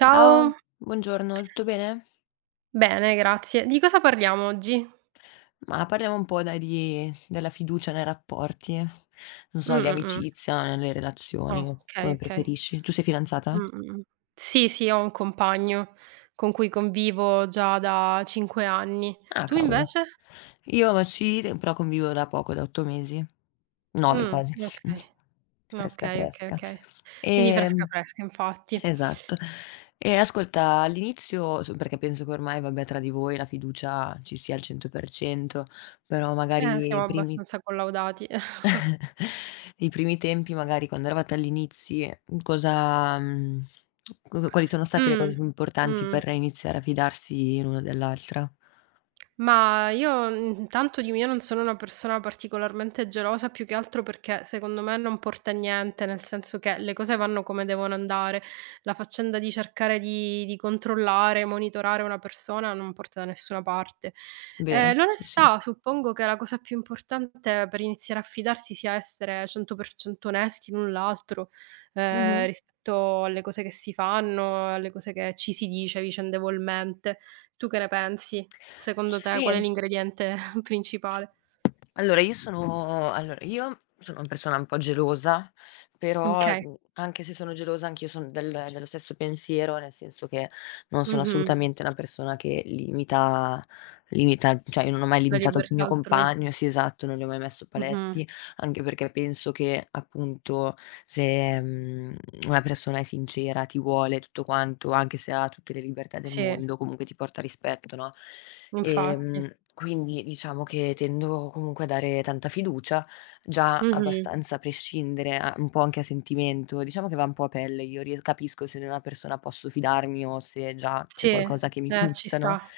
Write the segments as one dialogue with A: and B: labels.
A: Ciao, buongiorno, tutto bene?
B: bene grazie. Di cosa parliamo oggi?
A: Ma parliamo un po' dai di della fiducia nei rapporti, non
B: Mh,
A: so, di
B: mh, mh.
A: amicizia, nelle
B: Ah.
A: relazioni,
B: Okay,
A: come
B: okay.
A: preferisci. Tu sei
B: Mh,
A: fidanzata?
B: mh, mh. Sì, sì, ho un compagno con cui convivo già da 5 anni.
A: Ah,
B: Tu
A: cavolo.
B: invece?
A: Io ma sì, però convivo da poco, da 8 mesi, 9 quasi.
B: Okay.
A: Fresca,
B: Okay, okay,
A: fresca.
B: okay. Quindi fresca,
A: Ehm,
B: fresca infatti.
A: esatto. E ascolta, all'inizio, perché penso che ormai, vabbè, tra di voi la fiducia ci sia al 100%, però magari
B: Siamo
A: i primi
B: abbastanza collaudati.
A: I primi tempi magari quando eravate agli inizi, q quali sono state le
B: Mh,
A: cose più importanti
B: mh.
A: per iniziare a fidarsi l'uno dell'altra,
B: Ma io intanto di mio non sono una persona particolarmente gelosa, più che altro perché secondo me non porta a niente, nel senso che le cose vanno come devono andare. La faccenda di cercare di controllare, monitorare una persona non porta da nessuna parte.
A: vero?
B: Ehm,
A: Sì, sì.
B: l'onestà suppongo che la cosa più importante per iniziare a fidarsi sia essere 100% onesti l'un l'altro,
A: Mh-mh.
B: rispetto alle cose che si fanno, alle cose che ci si dice vicendevolmente. Tu che ne pensi? Secondo te
A: Sì.
B: qual è l'ingrediente principale?
A: Allora io sono una persona un po' gelosa, però,
B: Okay.
A: anche se sono gelosa anch'io sono dello stesso pensiero, nel senso che non sono
B: Mh-mh.
A: assolutamente una persona che limita cioè io non ho mai
B: La
A: limitato il
B: libertà
A: mio
B: altrui.
A: compagno sì esatto, non gli ho mai messo
B: Mh-mh.
A: paletti, anche perché penso che appunto, se, una persona è sincera, ti vuole, tutto quanto, anche se ha tutte le libertà del
B: Sì,
A: mondo, comunque ti porta rispetto, no,
B: infatti.
A: quindi diciamo che tendo comunque a dare tanta fiducia, già
B: Mh-mh.
A: abbastanza a prescindere, a un po' anche a sentimento, diciamo che va un po' a pelle, io rie capisco se di una persona posso fidarmi o se già
B: Sì,
A: c'è qualcosa che mi
B: ci
A: puzza, no,
B: sta.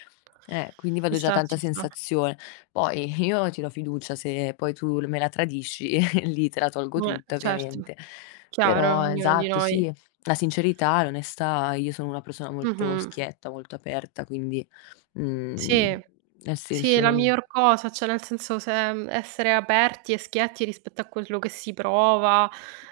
A: quindi
B: Ci
A: vado già
B: sta,
A: tanto a
B: ci sta.
A: sensazione. Poi io ti do fiducia, se poi tu l me la tradisci lì te la tolgo tutta
B: Certo.
A: ovviamente.
B: Chiaro,
A: Però
B: ognuno di
A: esatto,
B: noi.
A: sì, la sincerità, l'onestà, io sono una persona molto
B: Mh-mh.
A: schietta, molto aperta, quindi, mhmm,
B: Sì.
A: nel
B: Sì, è
A: senso
B: la
A: non
B: miglior cosa, cioè nel senso se essere aperti e schietti rispetto a quello che si prova,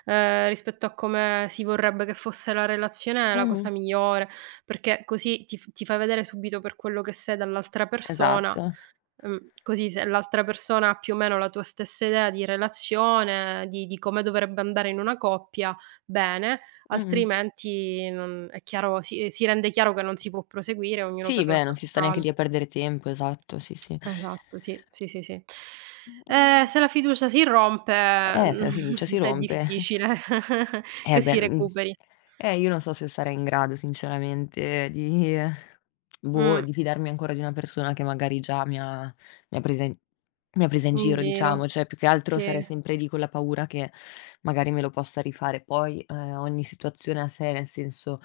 B: rispetto a come si vorrebbe che fosse la relazione è la
A: mh-mh,
B: cosa migliore, perché così ti fai vedere subito per quello che sei dall'altra persona,
A: esatto.
B: così se l'altra persona ha più o meno la tua stessa idea di relazione, di come dovrebbe andare in una coppia, bene,
A: Mh-mh.
B: altrimenti non è chiaro si rende chiaro che non si può proseguire, ognuno
A: Sì,
B: per la
A: beh,
B: sua
A: non si sta neanche
B: strada.
A: lì a perdere tempo, esatto, sì, sì.
B: Esatto, sì, sì, sì, sì. Ehm,
A: Mhmm,
B: se la fiducia si rompe,
A: se la fiducia si
B: è
A: rompe,
B: difficile che
A: eh beh,
B: si
A: mhmm
B: recuperi.
A: Io non so se sarei in grado sinceramente di boh,
B: Mh,
A: di fidarmi ancora di una persona che magari già mi ha presa in mi ha presa in
B: in
A: giro
B: giro.
A: diciamo, cioè più che altro
B: Sì.
A: sarei sempre lì con la paura che magari me lo possa rifare. Poi, ogni situazione a sé, nel senso,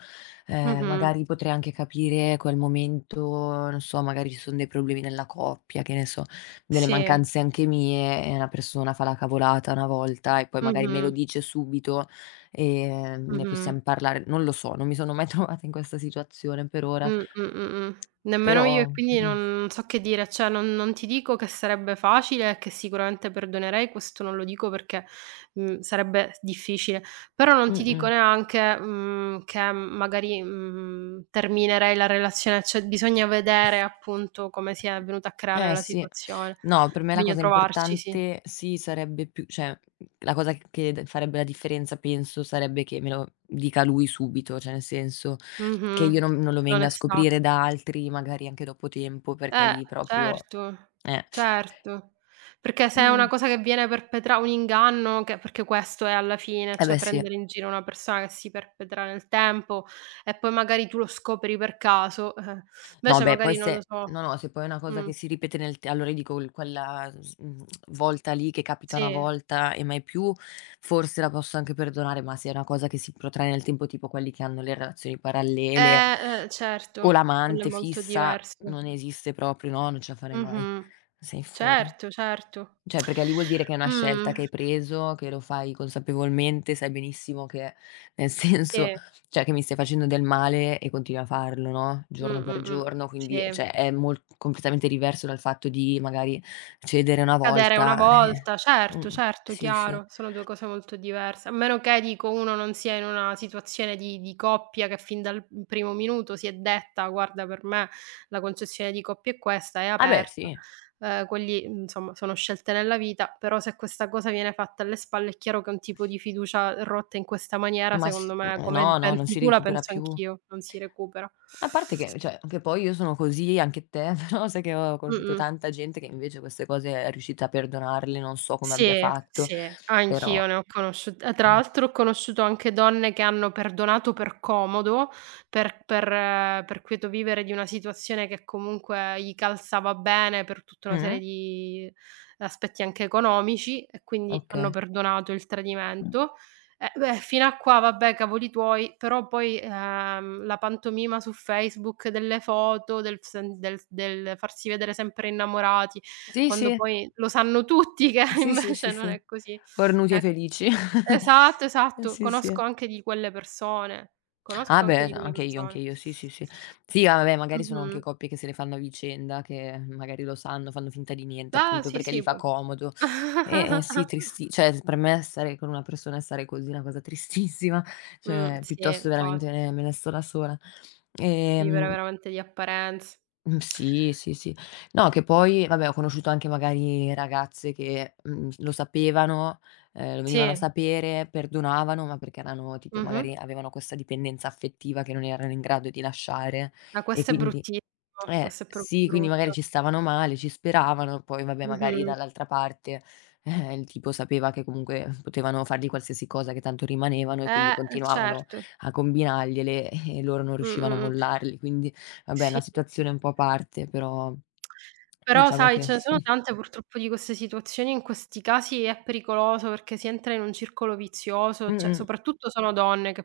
B: Mh-mh.
A: magari potrei anche capire quel momento, non so, magari ci son dei problemi nella coppia, che ne so, delle
B: Sì.
A: mancanze anche mie e una persona fa la cavolata una volta e poi magari me
B: Mh-mh.
A: lo dice subito. Ne
B: Mh-mh.
A: possiam parlare, non lo so, non mi sono mai trovata in questa situazione per ora.
B: Nemmeno io e
A: Però
B: quindi non so che dire, cioè non ti dico che sarebbe facile e che sicuramente perdonerei, questo non lo dico perché, sarebbe s difficile, però non ti dico
A: mh-mh.
B: neanche, che magari, terminerei la relazione, cioè bisogna vedere appunto come si è venuta a creare
A: Eh
B: la
A: sì.
B: situazione.
A: No, per me la
B: Bisogna
A: cosa
B: trovarci, sì.
A: importante sì, sarebbe più cioè, la cosa che d farebbe la differenza penso sarebbe che me lo dica lui subito, cioè nel senso che
B: Mh-mh.
A: io non lo venga a
B: L'onestà.
A: scoprire da altri, magari anche dopo tempo, perché lì proprio
B: Certo,
A: eh.
B: certo. Perché se è una
A: Eh,
B: cosa che viene perpetra un inganno che perché questo è alla fine,
A: eh
B: cioè
A: beh sì.
B: prendere in giro una persona che si perpetra nel tempo e poi magari tu lo scopri per caso, eh.
A: No,
B: Invece
A: beh, poi
B: magari non lo
A: se
B: so
A: no, no, se poi è una cosa
B: mh,
A: che si ripete nel te allora dico il quella s mhmm, volta lì che capita una
B: sì.
A: volta e mai più, forse la posso anche perdonare, ma se è una cosa che si protrae nel tempo, tipo quelli che hanno le relazioni parallele o
B: Certo, quello è
A: l'amante
B: molto
A: fissa,
B: diverso.
A: non esiste proprio, no, non ce la farei mai.
B: Mh-mh.
A: Sei fuori.
B: Certo, certo.
A: Cioè, perché lì vuol dire che è una scelta
B: Mh.
A: che hai preso, che lo fai consapevolmente, sai benissimo che nel senso,
B: Sì.
A: cioè che mi stai facendo del male e continui a farlo, no,
B: Mh,
A: giorno
B: mh,
A: per
B: mh.
A: giorno, quindi
B: Sì.
A: cioè è mol completamente diverso dal fatto di magari cedere una
B: Cadere una
A: volta, eh.
B: volta, certo,
A: Mh-mh.
B: certo,
A: Sì, sì.
B: chiaro, sono 2 cose molto diverse. A meno che, dico, uno non sia in una situazione di coppia che fin dal, primo minuto si è detta: "Guarda per me la concessione di coppia è questa, è
A: Ah beh
B: aperta".
A: sì,
B: Quelli, insomma sono scelte nella vita, però se questa cosa viene fatta alle spalle è chiaro che un tipo di fiducia rotta in questa maniera,
A: ma s
B: secondo me,
A: no,
B: come
A: no, non
B: pensi
A: si
B: tu, la
A: recupera
B: penso
A: più.
B: anch'io, non si recupera.
A: A parte che cioè, anche poi io sono così, anche te, però sai che ho conosciuto
B: Mh-mh.
A: tanta gente che invece queste cose è riuscita a perdonarle, non so come abbia
B: Sì,
A: fatto,
B: sì, anch'io
A: però
B: ne ho conosciut tra
A: mh.
B: l'altro ho conosciuto anche donne che hanno perdonato per comodo, per quieto vivere di una situazione che comunque gli calzava bene per tutta una serie
A: Mh?
B: di aspetti anche economici e quindi hanno
A: Okay.
B: perdonato il tradimento. Beh, fino a qua vabbè cavoli tuoi, però poi, la pantomima su Facebook delle foto, del sen del s del farsi vedere sempre innamorati
A: Sì,
B: quando
A: sì.
B: poi lo sanno tutti che
A: Sì, sì, sì,
B: invece non
A: sì.
B: è così.
A: Cornuti e
B: Ecco.
A: felici.
B: Esatto, esatto.
A: Sì, sì.
B: Conosco anche di quelle persone,
A: Ah
B: conosco anche
A: beh,
B: di quelle
A: anche
B: persone.
A: io, sì, sì, sì. Sì, ah vabbè, magari sono
B: Mh-mh.
A: anche coppie che se le fanno a vicenda, che magari lo sanno, fanno finta di niente,
B: Ah,
A: appunto
B: sì,
A: perché gli
B: sì,
A: fa
B: può
A: comodo. Sì, tristi cioè per me stare con una persona e stare così è una cosa tristissima, cioè
B: Sì,
A: piuttosto veramente
B: infatti.
A: me ne sto da sola.
B: Vivere
A: Ehm
B: veramente di apparenze.
A: Sì, sì, sì. No, che poi vabbè ho conosciuto anche magari ragazze che, lo sapevano, lo venivano a
B: Sì,
A: sapere, perdonavano, ma perché erano tipo
B: mh-mh.
A: magari avevano questa dipendenza affettiva che non erano in grado di lasciare
B: Ma
A: e
B: questo è
A: quindi
B: bruttissimo, questo è proprio
A: sì, quindi magari
B: brutto.
A: ci stavano male, ci speravano, poi vabbè magari
B: Mh-mh.
A: dall'altra parte, il tipo sapeva che comunque potevano fargli qualsiasi cosa che tanto rimanevano e quindi
B: Eh
A: continuavano
B: certo.
A: a combinargliele e loro non
B: Mh, mh,
A: riuscivano a
B: mh.
A: mollarli, quindi vabbè, è
B: Sì,
A: una
B: sì.
A: situazione un po' a parte, però
B: Però
A: diciamo
B: sai,
A: che
B: ce ne sono tante purtroppo di queste situazioni, in questi casi è pericoloso perché si entra in un circolo vizioso, cioè
A: mh-mh,
B: soprattutto sono donne che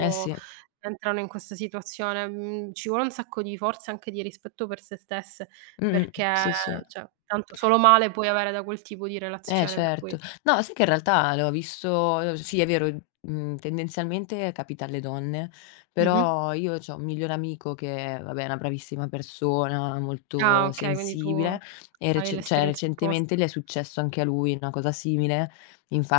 A: eh sì,
B: entrano in questa situazione. Mhmm, Ci vuole un sacco di forza e anche di rispetto per se stesse,
A: mh-mh,
B: perché
A: sì, sì.
B: cioè tanto solo male puoi avere da quel tipo di
A: Eh
B: relazione, per cui
A: certo. No, sai che in realtà l'ho visto sì è vero, tendenzialmente capita alle donne,
B: mh-mh.
A: però io c'ho un migliore amico che, vabbè, è una bravissima persona,
B: Ah
A: molto
B: okay, quindi tu
A: sensibile e
B: hai
A: recen cioè
B: l'esperienza
A: recentemente
B: opposta.
A: gli è successo anche a lui una cosa simile.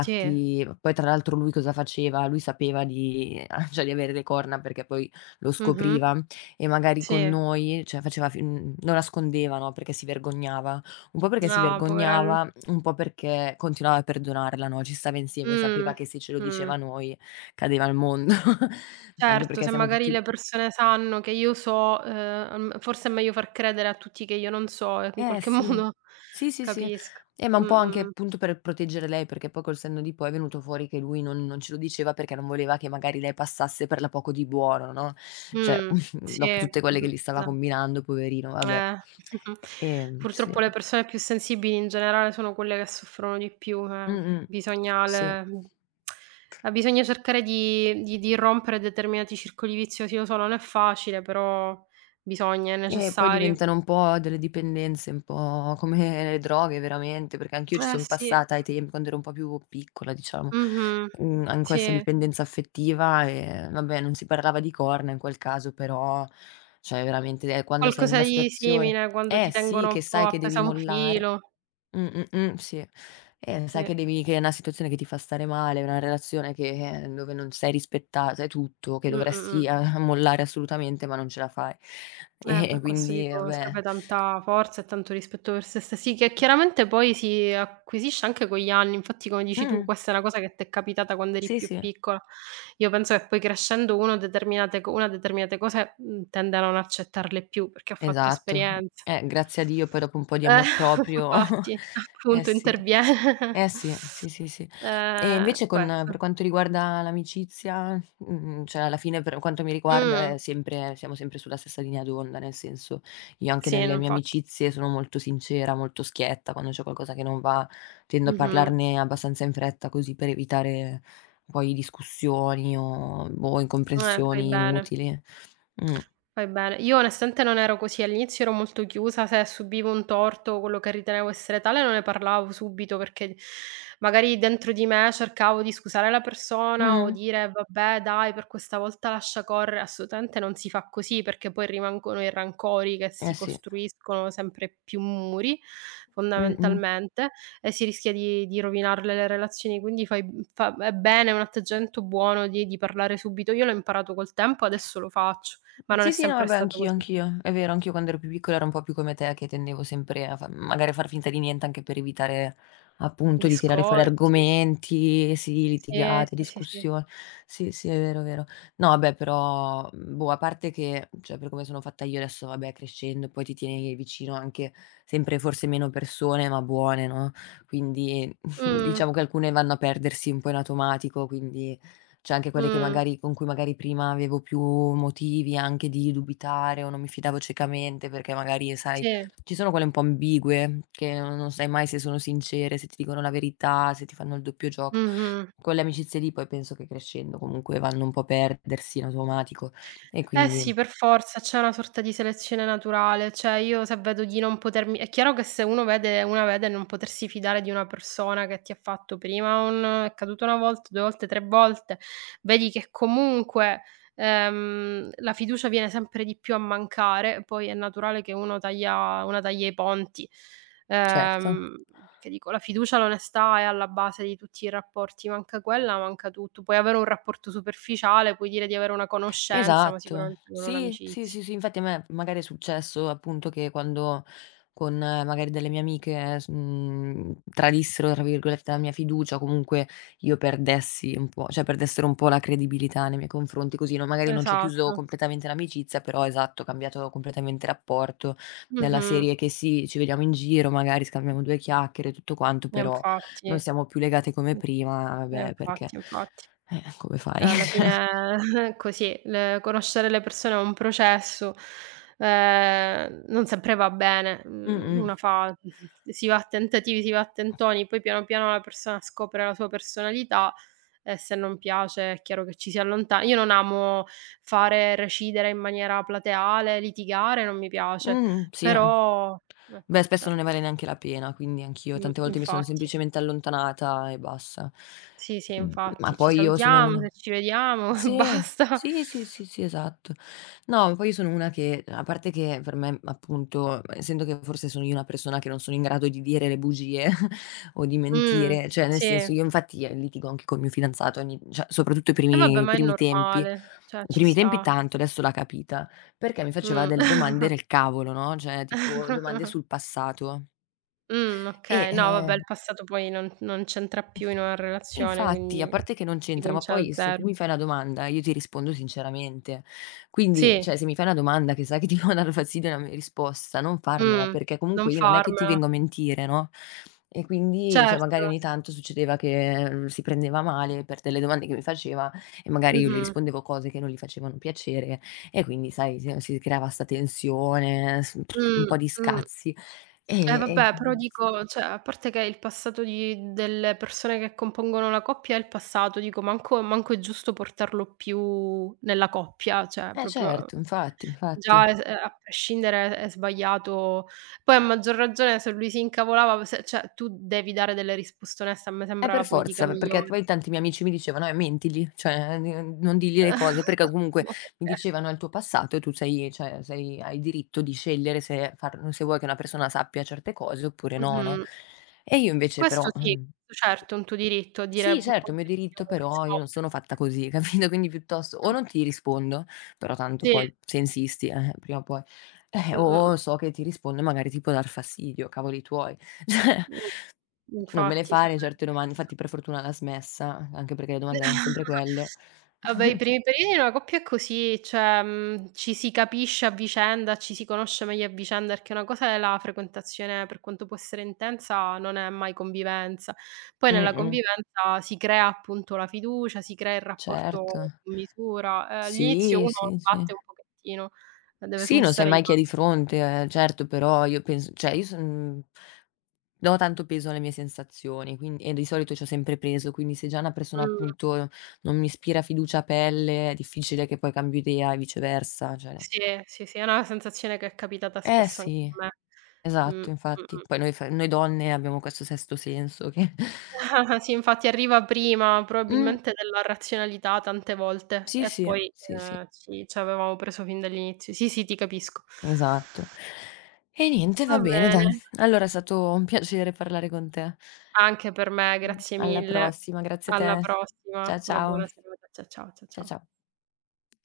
B: Sì,
A: poi tra l'altro lui cosa faceva? Lui sapeva di cioè di avere le corna perché poi lo
B: mh-mh,
A: scopriva e magari con
B: sì.
A: noi, cioè faceva lo nascondeva, no, perché si vergognava. Un po' perché si
B: Ah poverello.
A: vergognava, un po' perché continuava a perdonarla, no, ci stava insieme, sapeva
B: Mh,
A: che se ce lo
B: mh.
A: diceva a noi cadeva il mondo. Anche
B: Certo,
A: perché
B: se
A: siamo
B: magari
A: tutti
B: le persone sanno che io so, forse è meglio far credere a tutti che io non so e in
A: eh
B: qualche
A: sì.
B: modo
A: Sì, sì, sì.
B: capisco.
A: Ma
B: Mh,
A: un po' anche
B: mh, mh.
A: appunto per proteggere lei, perché poi col senno di poi è venuto fuori che lui non ce lo diceva perché non voleva che magari lei passasse per la poco di buono, no, cioè
B: Sì,
A: dopo tutte quelle
B: mh,
A: che gli stava
B: no,
A: combinando poverino, vabbè.
B: eh.
A: Sì.
B: Purtroppo le persone più sensibili in generale sono quelle che soffrono di più, eh.
A: Mh-mh.
B: Bisogna
A: Sì.
B: le mhmm, eh, bisogna cercare di rompere determinati circoli viziosi. Lo so, non è facile, però bisogna, è
A: Poi
B: necessario.
A: diventano un po' delle dipendenze, un po' come le droghe veramente, perché anch'io ci
B: Eh
A: son
B: sì.
A: passata ai tempi, quando ero un po' più piccola diciamo,
B: Mh-mh.
A: mhmm, an
B: Sì.
A: questa dipendenza affettiva e vabbè non si parlava di corna in quel caso, però cioè veramente, quando sei in
B: Qualcosa
A: una
B: di
A: situazione
B: simile quando ti
A: eh sì,
B: tengono un
A: che
B: po'
A: sai che
B: appesa
A: devi
B: a un
A: mollare.
B: filo.
A: Mh, sì. Sai
B: Sì.
A: che devi che è una situazione che ti fa stare male, una relazione che dove non sei rispettata e tutto, che
B: Mh, mh, mh.
A: dovresti a mollare assolutamente, ma non ce la fai. E
B: Per questo
A: quindi
B: dico serve
A: vabbè.
B: tanta forza e tanto rispetto per se stessi, che chiaramente poi si acquisisce anche con gli anni. Infatti, come dici tu,
A: Mh,
B: questa è una cosa che t'è capitata quando eri
A: sì,
B: più
A: sì,
B: piccola. Io penso che poi crescendo uno determinate co una determinate cose, tende a non accettarle più perché ha fatto
A: esatto.
B: esperienza.
A: Grazie a Dio poi dopo un po' di
B: Eh,
A: amor proprio
B: infatti,
A: eh
B: appunto
A: sì.
B: interviene.
A: Eh sì, sì, sì, sì. E
B: Ehm,
A: invece con
B: questo.
A: per quanto riguarda l'amicizia, cioè alla fine per quanto mi riguarda
B: Mh,
A: è sempre siamo sempre sulla stessa linea d'onda, nel senso, io anche
B: sì,
A: nelle mie
B: infatti.
A: amicizie sono molto sincera, molto schietta, quando c'è qualcosa che non va tendo a
B: Mh-mh.
A: parlarne abbastanza in fretta, così per evitare poi discussioni o boh,
B: Fai
A: incomprensioni
B: bene.
A: inutili. Mh.
B: Fai bene. Io onestamente non ero così, all'inizio ero molto chiusa, se subivo un torto o quello che ritenevo essere tale non ne parlavo subito perché magari dentro di me cercavo di scusare la persona o
A: Mh.
B: dire: "Vabbè dai, per questa volta lascia correre". Assolutamente non si fa così perché poi rimangono i rancori che si
A: Eh sì.
B: costruiscono sempre più muri
A: Mh-mh.
B: fondamentalmente e si rischia di rovinarle le relazioni, quindi fai b fa è bene, è un atteggiamento buono di parlare subito. Io l'ho imparato col tempo, adesso lo faccio. Ma non è
A: Sì, sì, no,
B: sempre
A: vabbè,
B: stato
A: anch'io,
B: così.
A: anch'io. È vero, anch'io quando ero più piccola ero un po' più come te, che tendevo sempre a fa magari a far finta di niente anche per evitare, appunto, di tirare fuori
B: Discorsi
A: argomenti, sì,
B: sì,
A: litigate,
B: sì, sì, sì.
A: discussioni. Sì, sì, è vero, è vero. No, vabbè, però, boh, a parte che, cioè, per come sono fatta io adesso, vabbè, crescendo, poi ti tieni vicino anche sempre forse meno persone, ma buone, no, quindi
B: Mh,
A: diciamo che alcune vanno a perdersi un po' in automatico, quindi cioè anche quelle che
B: mh,
A: magari con cui magari prima avevo più motivi anche di dubitare o non mi fidavo ciecamente perché magari, sai,
B: sì,
A: ci sono quelle un po' ambigue che non sai mai se sono sincere, se ti dicono la verità, se ti fanno il doppio gioco.
B: mh-mh.
A: Quelle amicizie lì poi penso che crescendo comunque vanno un po' a perdersi in automatico e
B: Eh
A: quindi
B: sì, per forza, c'è una sorta di selezione naturale, cioè io se vedo di non potermi è chiaro che se uno vede una vede non potersi fidare di una persona che ti ha fatto prima un è caduto 1 volta, 2 volte, 3 volte, vedi che comunque, la fiducia viene sempre di più a mancare, poi è naturale che uno taglia i ponti.
A: certo.
B: Ehm, perché dico la fiducia, l'onestà è alla base di tutti i rapporti, manca quella, manca tutto. Puoi avere un rapporto superficiale, puoi dire di avere una conoscenza, ma
A: Esatto.
B: sicuramente non
A: Sì, sì,
B: un'amicizia.
A: sì, sì, infatti a me magari è successo appunto che quando con magari delle mie amiche "tradissero" tra virgolette la mia fiducia o comunque io perdessi un po' cioè perdessero un po' la credibilità nei miei confronti, così non magari non c'ho chiuso
B: Esatto.
A: completamente l'amicizia, però esatto, ho cambiato completamente il rapporto, della
B: Mh-mh.
A: serie che sì, ci vediamo in giro, magari scambiamo 2 chiacchiere e tutto quanto,
B: E
A: però non
B: infatti.
A: siamo più legate come
B: Mh.
A: prima,
B: E
A: beh, perché
B: infatti, infatti.
A: come fai?
B: Cioè alla fine è così. Le conoscere le persone è un processo, non sempre va bene. Mhmm,
A: Mh-mh.
B: una fa si va a tentativi, si va a tentoni, poi piano piano la persona scopre la sua personalità. E se non piace è chiaro che ci si allonta io non amo fare recidere in maniera plateale, litigare non mi piace,
A: Sì, no.
B: però
A: Beh,
B: ecco,
A: spesso
B: cioè
A: non ne vale neanche la pena, quindi anch'io tante volte mi sono
B: infatti.
A: semplicemente allontanata e basta.
B: Sì, sì,
A: Ma
B: infatti, ci
A: poi io sono
B: salutiamo,
A: una
B: se ci vediamo e
A: sì,
B: basta.
A: sì, sì, sì, sì, esatto. No, poi io sono una che a parte che per me, appunto, essendo che forse sono io una persona che non sono in grado di dire le bugie o di
B: Mh,
A: mentire, cioè nel
B: sì.
A: senso io infatti litigo anche col mio fidanzato ogni cioè soprattutto i
B: E vabbè,
A: primi i
B: ma è
A: primi tempi,
B: normale, cioè
A: i
B: ci
A: primi tempi
B: sta.
A: tanto, adesso l'ha capita, perché mi faceva delle
B: Mh.
A: domande del cavolo, no, cioè tipo domande
B: Mh,
A: sul passato. E,
B: okay. No, vabbè, il
A: ehm
B: passato poi non c'entra più in una relazione,
A: Infatti, a
B: quindi
A: parte che non
B: si
A: c'entra, ma
B: comincia da
A: poi se tu
B: zero.
A: mi fai una domanda io ti rispondo sinceramente. Quindi,
B: Sì.
A: cioè, se mi fai una domanda che sai che ti può dar fastidio una m risposta, non farmela,
B: Mh,
A: perché
B: non
A: comunque io non è che ti
B: farmela.
A: vengo a mentire, no, e quindi, cioè,
B: Certo.
A: magari ogni tanto succedeva che, si prendeva male per delle domande che mi faceva e magari io le
B: Mh-mh.
A: rispondevo cose che non gli facevano piacere e quindi, sai, si creava 'sta tensione, s un
B: Mh,
A: po' di
B: mh.
A: scazzi.
B: Eh
A: E,
B: vabbè, però
A: mhmm
B: dico, cioè, a parte che il passato di delle persone che compongono la coppia è il passato, dico manco manco è giusto portarlo più nella coppia, cioè
A: eh
B: proprio
A: certo, infatti,
B: già
A: infatti.
B: es a prescindere è sbagliato. Poi a maggior ragione se lui si incavolava se cioè, tu devi dare delle risposte oneste, a me sembra la
A: Per
B: politica
A: forza, perché
B: migliore.
A: poi tanti miei amici mi dicevano: mentigli, cioè n non digli le cose", perché comunque
B: Ma
A: mi
B: perché?
A: dicevano: "È il tuo passato e tu sei cioè sei hai diritto di scegliere se vuoi che una persona sappia certe cose oppure no, no?"
B: Mh-mh.
A: E io invece
B: Questo
A: però,
B: sì,
A: mhmm:
B: certo, è un tuo diritto a dire
A: "Sì
B: "Boh,
A: certo è mio
B: poverezio,
A: diritto,
B: non
A: però io non
B: rispondere.
A: sono fatta così", capito? Quindi piuttosto o
B: Mh,
A: non ti rispondo, però tanto
B: sì,
A: poi se insisti, prima o poi,
B: mh, mh,
A: o so che ti rispondo e magari ti può dar fastidio, cavoli tuoi, cioè
B: mh,
A: non me le
B: infatti,
A: fare
B: sembra di
A: certe doman infatti per fortuna l'ha smessa, anche perché le domande eran sempre quelle.
B: Vabbè per i primi periodi di una coppia è così, cioè, ci si capisce a vicenda, ci si conosce meglio a vicenda, perché una cosa è la frequentazione, per quanto può essere intensa, non è mai convivenza. Poi nella
A: Mh-mh,
B: convivenza si crea appunto la fiducia, si crea il rapporto
A: certo.
B: su misura. All'inizio
A: Sì,
B: uno
A: sì, sì.
B: sbatte un pochettino, deve
A: Sì, non sai
B: smussare gli
A: mai chi hai
B: altri.
A: di fronte, certo, però io penso cioè io son do tanto peso alle mie sensazioni, quindi e di solito c'ho sempre peso, quindi se già una persona
B: Mh,
A: appunto non mi ispira fiducia a pelle, è difficile che poi cambio idea e viceversa, cioè
B: sì, sì, sì, è una sensazione che è capitata
A: eh
B: spesso anche
A: sì,
B: a me.
A: esatto infatti.
B: Mh-mh.
A: Poi noi donne abbiamo questo sesto senso che
B: Ah-ah, sì, infatti arriva prima
A: mh.
B: probabilmente della razionalità tante volte
A: Sì,
B: e
A: sì,
B: poi,
A: sì, sì,
B: ci avevamo preso fin dall'inizio. Sì, sì, ti capisco.
A: esatto. E niente,
B: Va
A: va bene dai.
B: bene,
A: Allora è stato un piacere parlare con te.
B: anche per me, grazie
A: Alla
B: mille.
A: prossima, grazie a
B: Alla
A: te. Cia
B: prossima, una
A: ciao.
B: buona serata. Cia ciao, cia
A: Cia
B: ciao.
A: cia